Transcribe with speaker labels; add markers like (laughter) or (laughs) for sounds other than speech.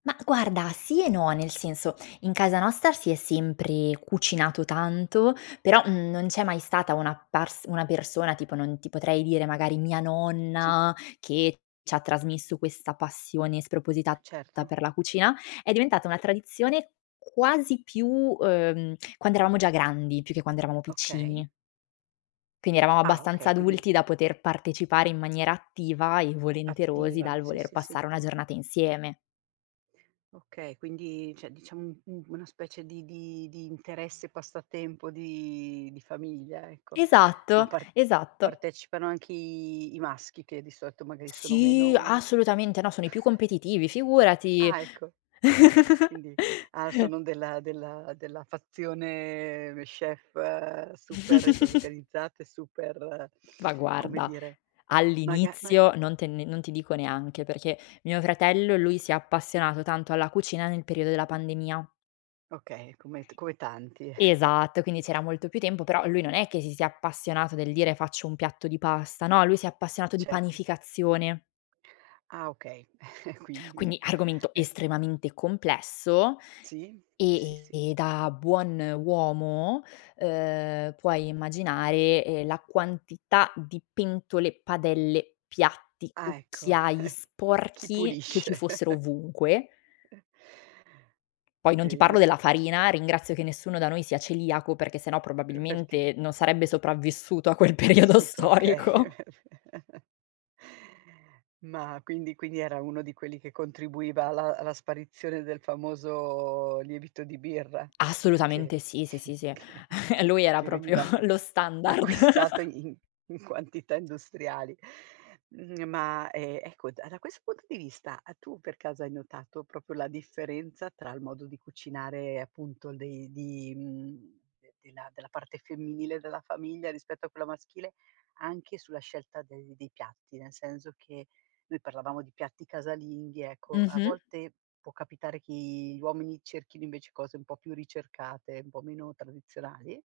Speaker 1: Ma guarda, sì e no, nel senso: in casa nostra si è sempre cucinato tanto, però non c'è mai stata una pars una persona, tipo non ti potrei dire magari mia
Speaker 2: Sì.
Speaker 1: nonna che c'ha trasmesso questa passione spropositata
Speaker 2: Certo.
Speaker 1: per la cucina; è diventata una tradizione quasi più, uhm, quando eravamo già grandi, più che quando eravamo
Speaker 2: Okay.
Speaker 1: piccini. Quindi eravamo
Speaker 2: Ah
Speaker 1: abbastanza
Speaker 2: okay, quindi
Speaker 1: adulti da poter partecipare in maniera attiva e volenterosi
Speaker 2: Attiva,
Speaker 1: dal
Speaker 2: sì,
Speaker 1: voler
Speaker 2: sì, sì.
Speaker 1: passare una giornata insieme.
Speaker 2: Okay, quindi cioè, diciamo un un una specie di di di interesse, passatempo di di famiglia, ecco. Ma
Speaker 1: Esatto,
Speaker 2: par
Speaker 1: esatto.
Speaker 2: partecipano anche i i maschi, che di solito magari sono
Speaker 1: Sì,
Speaker 2: meno
Speaker 1: assolutamente, no sono i più
Speaker 2: (chuckles)
Speaker 1: competitivi, figurati.
Speaker 2: Ah ecco.
Speaker 1: (chuckles)
Speaker 2: Quindi ah, sono della del della fazione, ehm, chef super
Speaker 1: (chuckles)
Speaker 2: organizzate e super,
Speaker 1: Ma
Speaker 2: come
Speaker 1: guarda,
Speaker 2: dire, maga ma
Speaker 1: all'inizio non te ne non ti dico neanche, perché mio fratello, lui si è appassionato tanto alla cucina nel periodo della pandemia.
Speaker 2: Okay, come t come tanti. (chuckles)
Speaker 1: Esatto, quindi c'era molto più tempo, però lui non è che si sia appassionato del dire: "Faccio un piatto di pasta", no, lui si è appassionato di
Speaker 2: Certo.
Speaker 1: panificazione.
Speaker 2: Ah okay, (chuckles) quindi,
Speaker 1: Quindi argomento
Speaker 2: uhm
Speaker 1: estremamente complesso.
Speaker 2: Sì, sì, sì,
Speaker 1: E
Speaker 2: sì.
Speaker 1: e e da buon uomo, uhm, puoi immaginare, ehm, la quantità di pentole, padelle, piatti,
Speaker 2: Ah ecco.
Speaker 1: cucchiai
Speaker 2: (chuckles) Chi
Speaker 1: sporchi che
Speaker 2: pulisce?
Speaker 1: ci fossero
Speaker 2: (chuckles)
Speaker 1: ovunque.
Speaker 2: E
Speaker 1: Poi
Speaker 2: Mh,
Speaker 1: non ti parlo
Speaker 2: bene.
Speaker 1: della farina, ringrazio che nessuno da noi sia celiaco perché se no
Speaker 2: Uhm, perché?
Speaker 1: probabilmente non sarebbe sopravvissuto a quel periodo
Speaker 2: Su to okay.
Speaker 1: storico.
Speaker 2: (chuckles) Ma quindi quindi era uno di quelli che contribuiva alla alla sparizione del famoso lievito di birra, che
Speaker 1: Assolutamente sì, sì,
Speaker 2: (chuckles)
Speaker 1: sì, sì.
Speaker 2: che
Speaker 1: (chuckles) lui era
Speaker 2: che
Speaker 1: proprio
Speaker 2: veniva a
Speaker 1: lo standard.
Speaker 2: (chuckles) acquistato
Speaker 1: (laughs)
Speaker 2: in in quantità industriali. Mhmm, ma, ehm, ecco, da questo punto di vista, uhm, tu per caso hai notato proprio la differenza tra il modo di cucinare, appunto dei di mhmm, de della parte femminile della famiglia rispetto a quella maschile, anche sulla scelta dei dei piatti; nel senso che noi parlavamo di piatti casalinghi, ecco a
Speaker 1: Mh-mh.
Speaker 2: volte può capitare che gli uomini cerchino invece cose un po' più ricercate, un po' meno tradizionali?